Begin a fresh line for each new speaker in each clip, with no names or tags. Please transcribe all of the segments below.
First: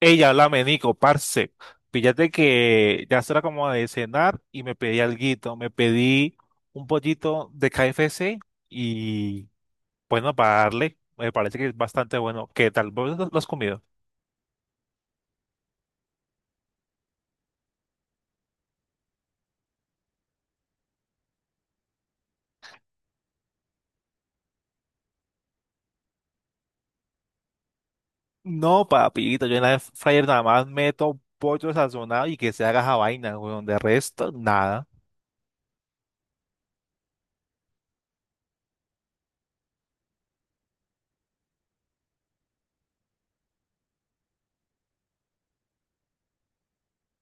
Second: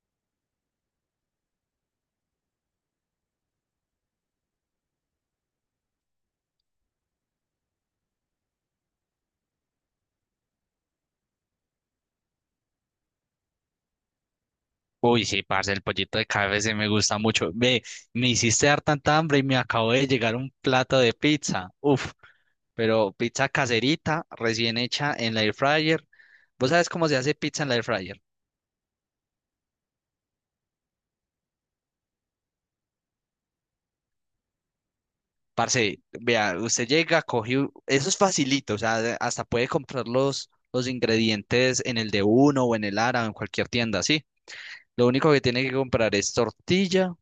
Ella, háblame, Nico, parce. Fíjate que ya será como de cenar y me pedí alguito. Me pedí un pollito de KFC y bueno, para darle, me parece que es bastante bueno. ¿Qué tal? ¿Vos lo has comido?
Uy, sí, parce, el pollito de KFC me gusta mucho. Ve, me hiciste dar tanta hambre y me acabo de llegar un plato de pizza. Uf, pero pizza caserita, recién hecha en la air fryer. ¿Vos sabés cómo se hace pizza en la air fryer?
No, papito, yo en la air fryer nada más meto pollo sazonado y que se haga esa vaina, weón. De resto, nada.
Parce, vea, usted llega, coge, eso es facilito, o sea, hasta puede comprar los ingredientes en el de uno o en el Ara o en cualquier tienda, sí. Lo único que tiene que comprar es tortilla,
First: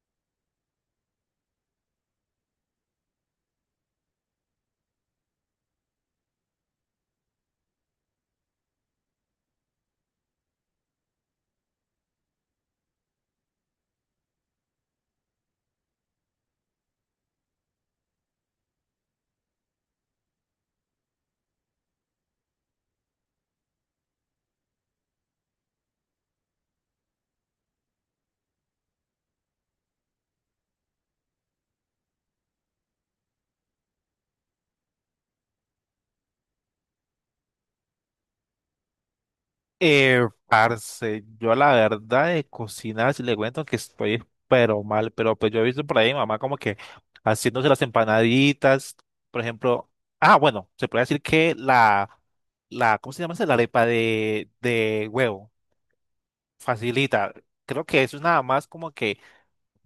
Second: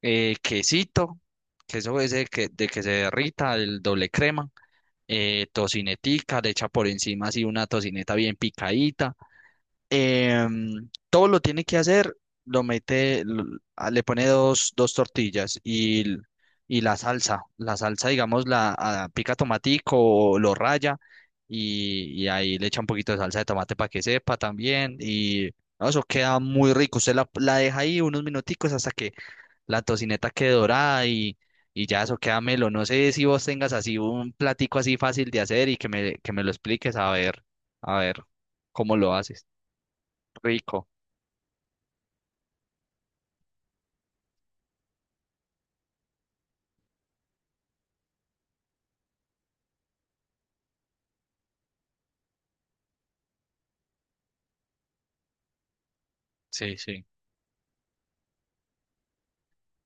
quesito, queso ese que, de que se derrita, el doble crema tocinetica, le echa por encima así una tocineta bien picadita. Todo lo tiene que hacer, lo mete, le pone dos tortillas y la salsa. La salsa, digamos, la pica tomatico o lo raya y ahí le echa un poquito de salsa de tomate para que sepa también. Y no, eso queda muy rico. Usted la deja ahí unos minuticos hasta que la tocineta que dorada y ya eso queda melo. No sé si vos tengas así un platico así fácil de hacer y que que me lo expliques a ver cómo lo haces. Rico.
Parce, yo la verdad de cocinar, si le cuento que estoy pero mal, pero pues yo he visto por ahí mamá como que haciéndose las empanaditas, por ejemplo, ah, bueno, se puede decir que la, ¿cómo se llama esa? La arepa de huevo,
Sí, sí.
facilita, creo que eso es nada más como que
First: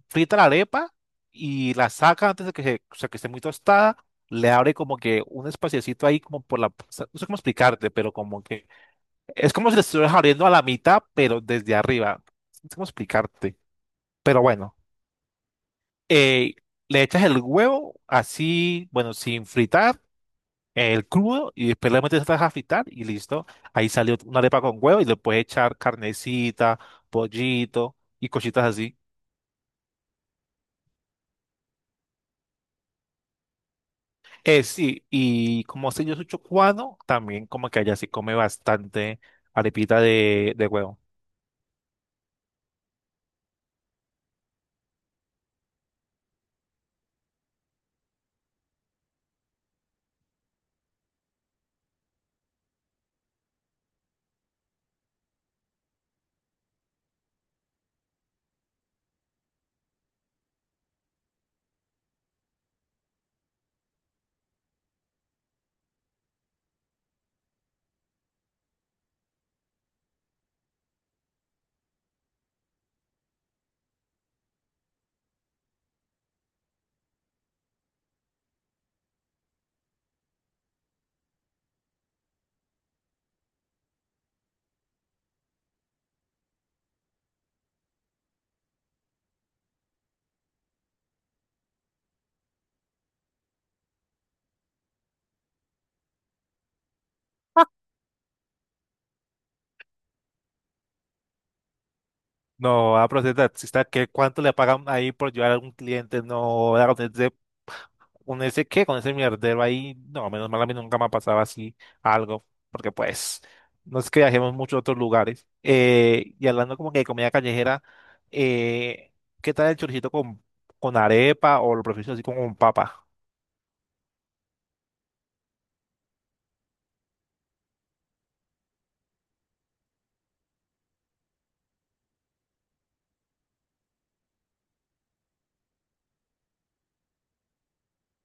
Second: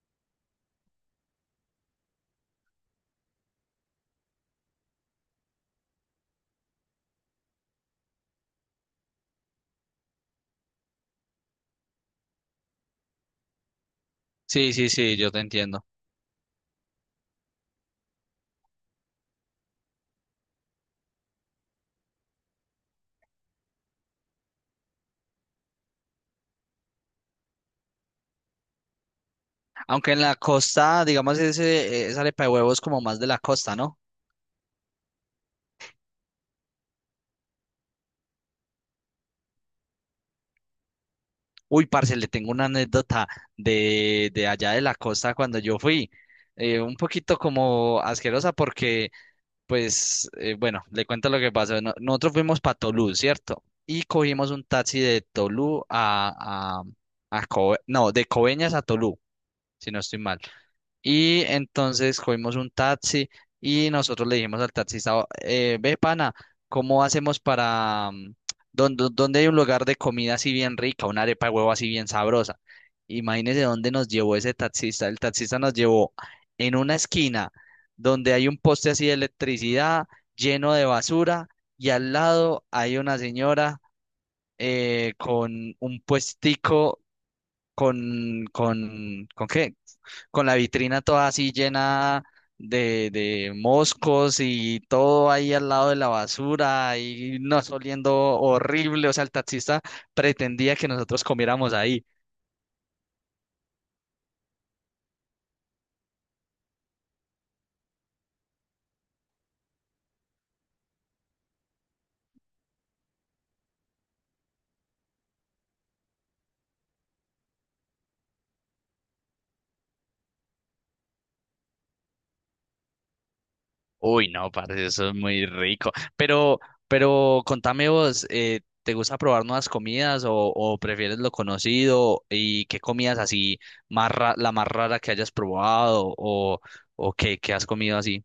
frita la arepa y la saca antes de que, se, o sea, que esté muy tostada, le abre como que un espaciecito ahí como por la, no sé cómo explicarte, pero como que es como si le estuvieras abriendo a la mitad, pero desde arriba. No sé cómo explicarte. Pero
Sí,
bueno,
sí, sí, yo te entiendo.
eh, le echas el huevo así, bueno, sin fritar, el crudo, y después le metes atrás a fritar y listo. Ahí salió una arepa con huevo y le puedes echar carnecita, pollito y cositas así.
Aunque en la costa, digamos, esa arepa de huevos como más de la costa, ¿no?
Sí, y como sé yo soy chocuano, también como que allá se come bastante arepita de huevo.
Uy, parce, le tengo una anécdota de allá de la costa cuando yo fui. Un poquito como asquerosa porque pues bueno, le cuento lo que pasó. Nosotros fuimos para Tolú, ¿cierto? Y cogimos un taxi de Tolú a no, de Coveñas a Tolú, si no estoy mal. Y entonces cogimos un taxi y nosotros le dijimos al taxista, Ve pana, ¿cómo hacemos para dónde hay un lugar de comida así bien rica, una arepa de huevo así bien sabrosa? Imagínese dónde nos llevó ese taxista. El taxista nos llevó en una esquina donde hay un poste así de electricidad lleno de basura y al lado hay una señora con un puestico con, ¿con qué? Con la vitrina toda así llena de moscos y todo ahí al lado de la basura y nos oliendo horrible. O sea, el taxista pretendía que nosotros comiéramos ahí.
No, a pero si está que cuánto le pagan ahí por llevar a algún cliente, no, con ese qué, con ese mierdero ahí, no, menos mal a mí nunca me ha pasado así algo, porque pues no es que viajemos mucho a otros lugares. Y hablando como que de comida callejera, eh, ¿qué tal el choricito con arepa o lo prefiero así como con papa?
Uy, no, parece eso es muy rico. Pero, pero contame vos, ¿te gusta probar nuevas comidas o prefieres lo conocido? ¿Y qué comidas así la más rara que hayas probado o, qué has comido así?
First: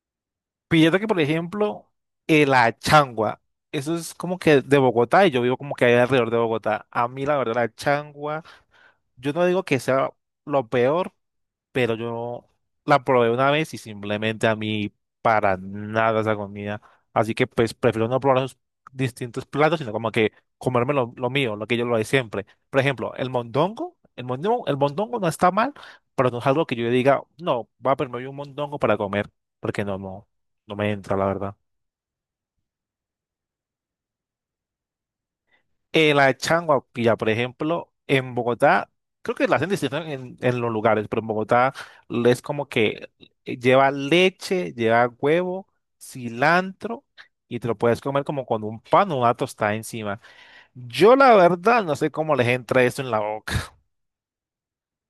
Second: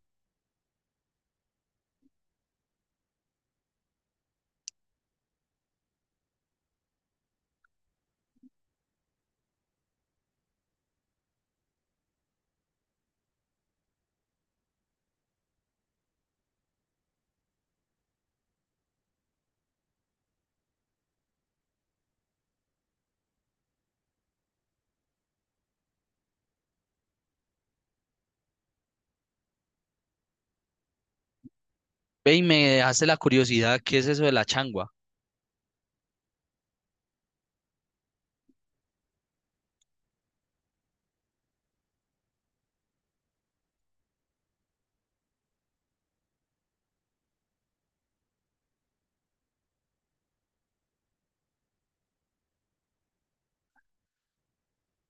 Fíjate que, por ejemplo, la changua, eso es como que de Bogotá y yo vivo como que ahí alrededor de Bogotá. A mí, la verdad, la changua, yo no digo que sea lo peor, pero yo la probé una vez y simplemente a mí para nada esa comida. Así que pues prefiero no probar esos distintos platos, sino como que comerme lo mío, lo que yo lo de siempre. Por ejemplo, el mondongo, el mondongo, el mondongo no está mal, pero no es algo que yo diga, no, va a permitir un mondongo para comer, porque no, no, no me entra, la verdad.
Ve y me hace la curiosidad, ¿qué es eso de la changua?
La changua, pilla, por ejemplo, en Bogotá, creo que la hacen distinto en los lugares, pero en Bogotá es como que lleva leche, lleva huevo, cilantro y te lo puedes comer como con un pan o una tostada encima. Yo la verdad no sé cómo les entra eso en la boca.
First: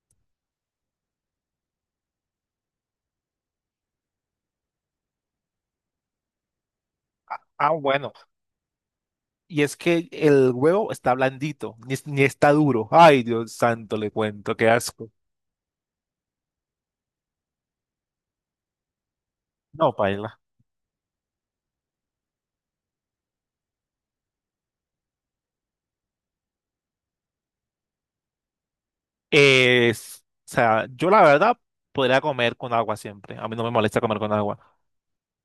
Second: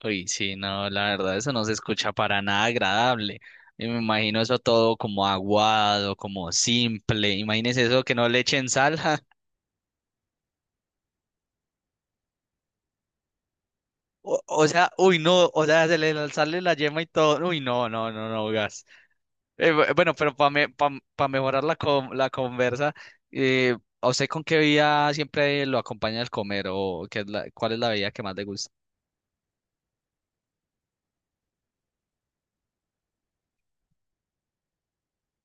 Uy, sí, no, la verdad, eso no se escucha para nada agradable. Y me imagino eso todo como aguado, como simple.
Ah,
Imagínese eso
bueno,
que no le echen sal.
y es que el huevo está blandito, ni, es- ni está duro. Ay, Dios santo, le
O,
cuento,
o
qué
sea,
asco.
uy, no, o sea, se le sale la yema y todo. Uy, no, no, no, no, gas.
No,
Bueno, pero
paila.
para mejorar la conversa, ¿a usted con qué bebida siempre lo acompaña al comer o qué es cuál es la bebida que más le gusta?
O sea, yo la verdad podría comer con agua siempre. A mí no me molesta comer con agua.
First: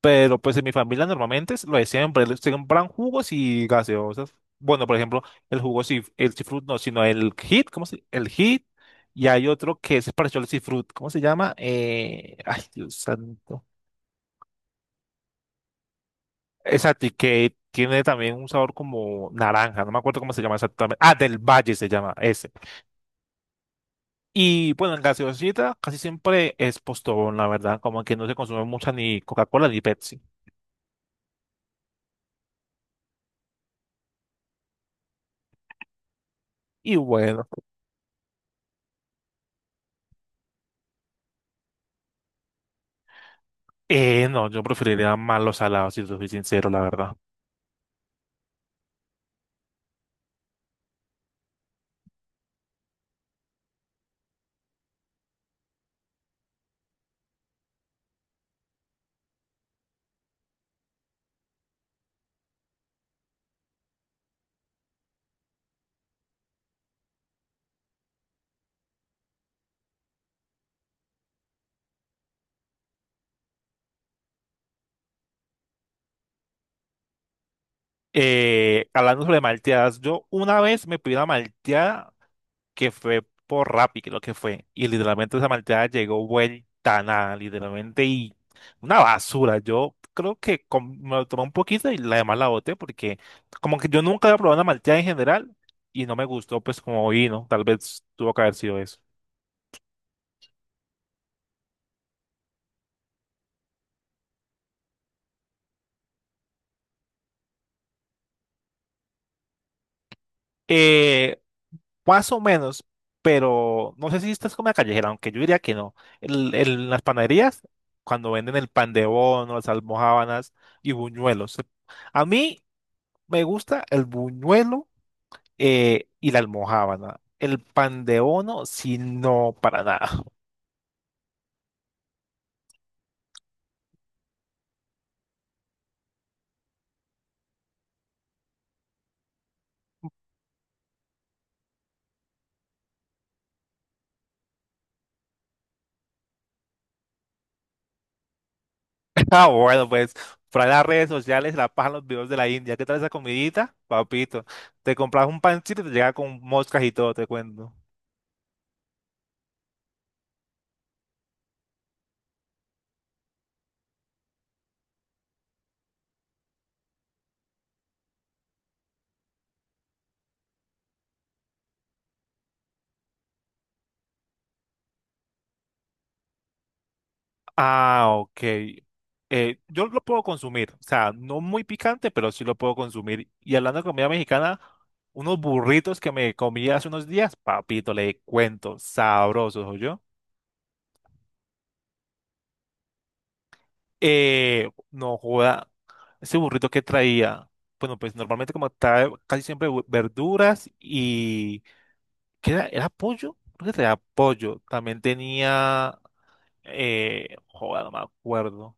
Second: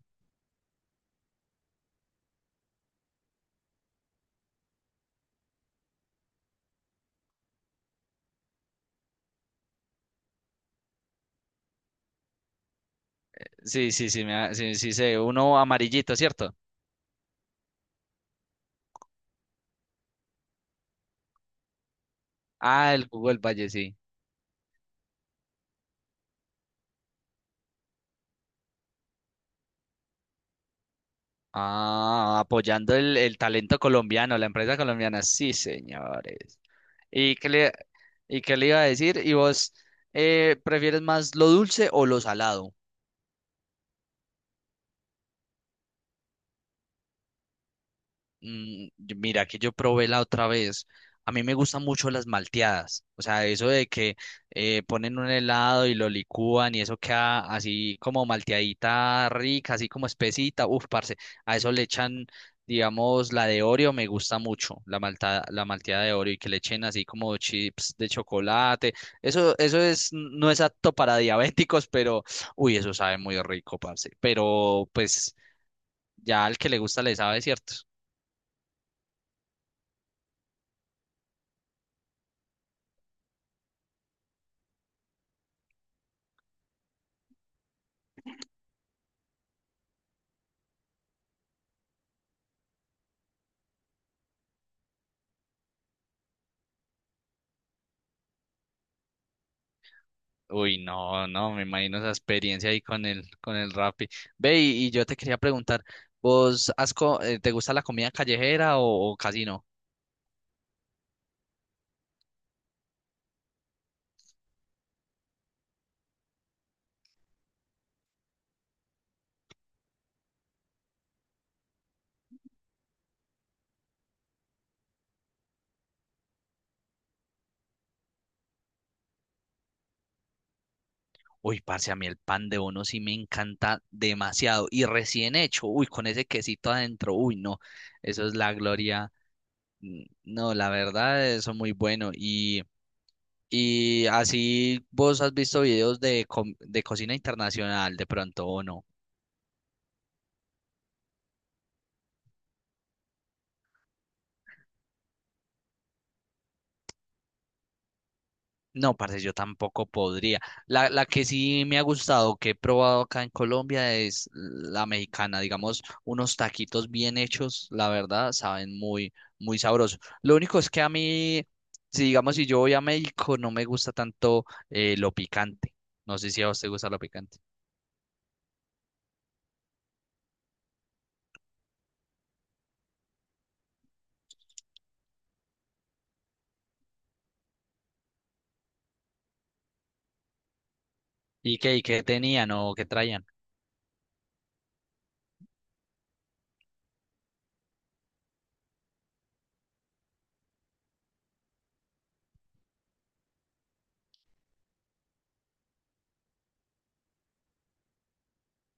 Pero pues en mi familia normalmente es lo de siempre. Se compran jugos y gaseosas. Bueno, por ejemplo, el jugo, si el cifrut no, sino el hit, ¿cómo se? El hit. Y hay otro que es parecido al cifrut. ¿Cómo se llama? Ay, Dios santo.
Sí, sí, sí, sí, sí, sé, uno amarillito, ¿cierto?
Exacto, y que tiene también un sabor como naranja. No me acuerdo cómo se llama exactamente. Ah, del Valle se llama ese.
Ah, el jugo del Valle, sí.
Y bueno, en gaseosita casi siempre es Postobón, la verdad, como que no se consume mucha ni Coca-Cola ni Pepsi.
Ah, apoyando el talento colombiano, la empresa colombiana, sí, señores.
Y
¿Y
bueno,
qué le, y qué le iba a decir? ¿Y vos prefieres más lo dulce o lo salado?
no, yo preferiría más los salados, si te soy sincero, la verdad.
Mm, mira, que yo probé la otra vez. A mí me gustan mucho las malteadas. O sea, eso de que ponen un helado y lo licúan y eso queda así como malteadita rica, así como espesita. Uf, parce. A eso le echan, digamos, la de Oreo me gusta mucho, la malteada de Oreo y que le echen así como chips de chocolate. Eso es, no es apto para diabéticos, pero uy, eso sabe muy rico, parce. Pero pues ya al que le gusta le sabe, ¿cierto?
Hablando sobre malteadas, yo una vez me pedí una malteada que fue por Rappi, creo que fue. Y literalmente esa malteada llegó vuelta a nada, literalmente, y una basura. Yo creo que me lo tomé un poquito y la demás la boté porque como que yo nunca había probado una malteada en general y no me gustó pues como vino. Tal vez tuvo que haber sido eso.
Uy, no, no, me imagino esa experiencia ahí con el Rappi. Ve, y yo te quería preguntar, ¿vos te gusta la comida callejera o casi no?
Eh, Más o menos, pero no sé si esta es comida callejera, aunque yo diría que no. En las panaderías, cuando venden el pan de bono, las almojábanas y buñuelos. A mí me gusta el buñuelo y la almojábana. El pan de bono, si no, para nada.
Uy, parce, a mí el pan de bono sí me encanta demasiado. Y recién hecho, uy, con ese quesito adentro, uy, no, eso es la gloria. Mm, no, la verdad, eso es muy bueno. Y así vos has visto videos de, de cocina internacional de pronto o no.
Ah, bueno, pues, para las redes sociales, la paja, los videos de la India. ¿Qué tal esa comidita? Papito, te compras un pancito y te llega con moscas y todo, te cuento.
No, parce, yo tampoco podría. La que sí me ha gustado, que he probado acá en Colombia, es la mexicana. Digamos, unos taquitos bien hechos, la verdad, saben muy, muy sabrosos. Lo único es que a mí, si digamos, si yo voy a México, no me gusta tanto lo picante. No sé si a usted gusta lo picante.
Ah, ok. Yo lo puedo consumir, o sea, no muy picante, pero sí lo puedo consumir. Y hablando de comida mexicana, unos burritos que me comí hace unos días, papito, le cuento, sabrosos, yo.
Y qué tenían o qué traían?
No joda. Ese burrito que traía, bueno, pues normalmente como trae casi siempre verduras y ¿qué era? ¿Era pollo? Creo que traía pollo. También tenía, joder, no me acuerdo.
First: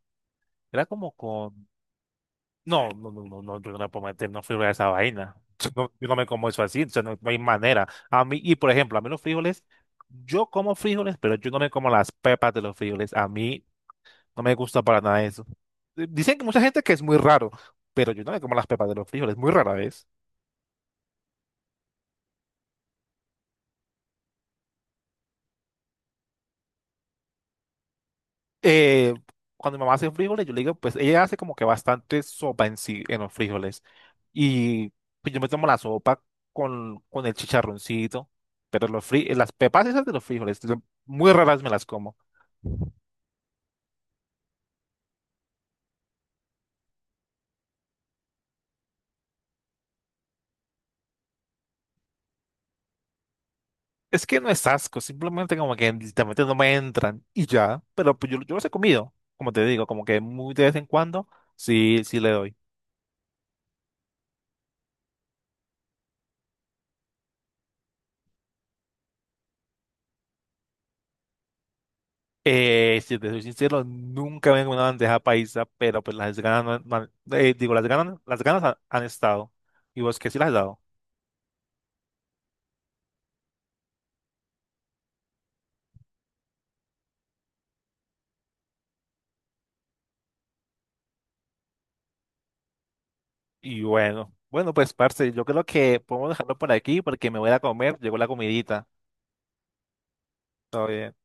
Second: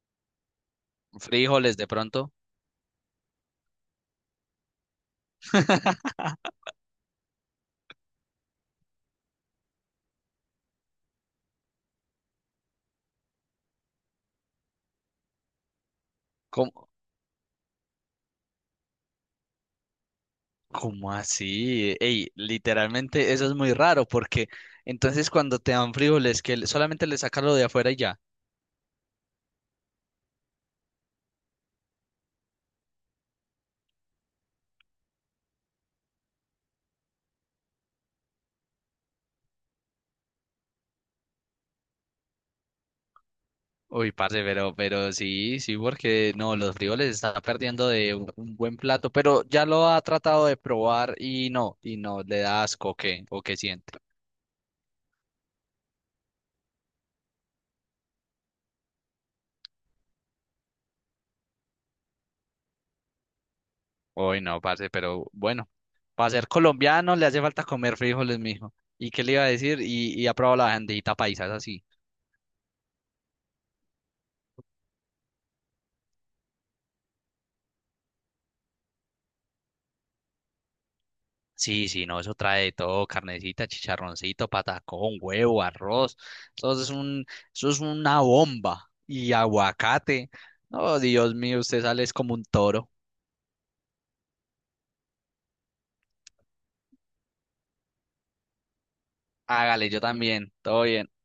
Era como con,
Frijoles de pronto.
no, no, no, no, no, yo no le puedo meter una fibra a esa vaina. Yo no me como eso así, o sea, no, no hay manera. A mí, y por ejemplo, a mí los frijoles, yo como frijoles, pero yo no me como las pepas de los frijoles. A mí no me gusta para nada eso. Dicen que mucha gente
¿Cómo,
que es muy raro, pero yo no me como las pepas de los frijoles, muy rara vez.
cómo así? Ey, literalmente eso es muy raro porque entonces cuando te dan frijoles solamente le sacas lo de afuera y ya.
Eh, cuando mi mamá hace frijoles, yo le digo, pues ella hace como que bastante sopa en sí, en los frijoles. Y pues yo me tomo la sopa con el chicharroncito, pero los fri las pepas esas de los frijoles, yo muy raras me las como.
Uy, parce, pero sí, sí, porque no, los frijoles está perdiendo de un buen plato, pero ya lo ha tratado de probar y no, le da asco, ¿o qué? ¿O qué siente?
Es que no es asco, simplemente como que literalmente no me entran y ya, pero pues yo los he comido, como te digo, como que muy de vez en cuando, sí, sí le doy.
Hoy no, parce, pero bueno, para ser colombiano le hace falta comer frijoles, mijo. ¿Y qué le iba a decir? Y ha probado la bandejita paisa, es así.
Si te soy sincero, nunca me he comido una bandeja paisa, pero pues las ganas, no han- no han- digo, las ganas han, han estado y vos que sí las has dado.
Sí, sí, no, eso trae de todo, carnecita, chicharroncito, patacón, huevo, arroz. Eso es un, eso es una bomba. Y aguacate. No, Dios mío, usted sale es como un toro.
Y bueno, pues parce, yo creo que podemos dejarlo por aquí porque me voy a comer, llegó la comidita.
Hágale, yo también. Todo
Todo
bien.
bien.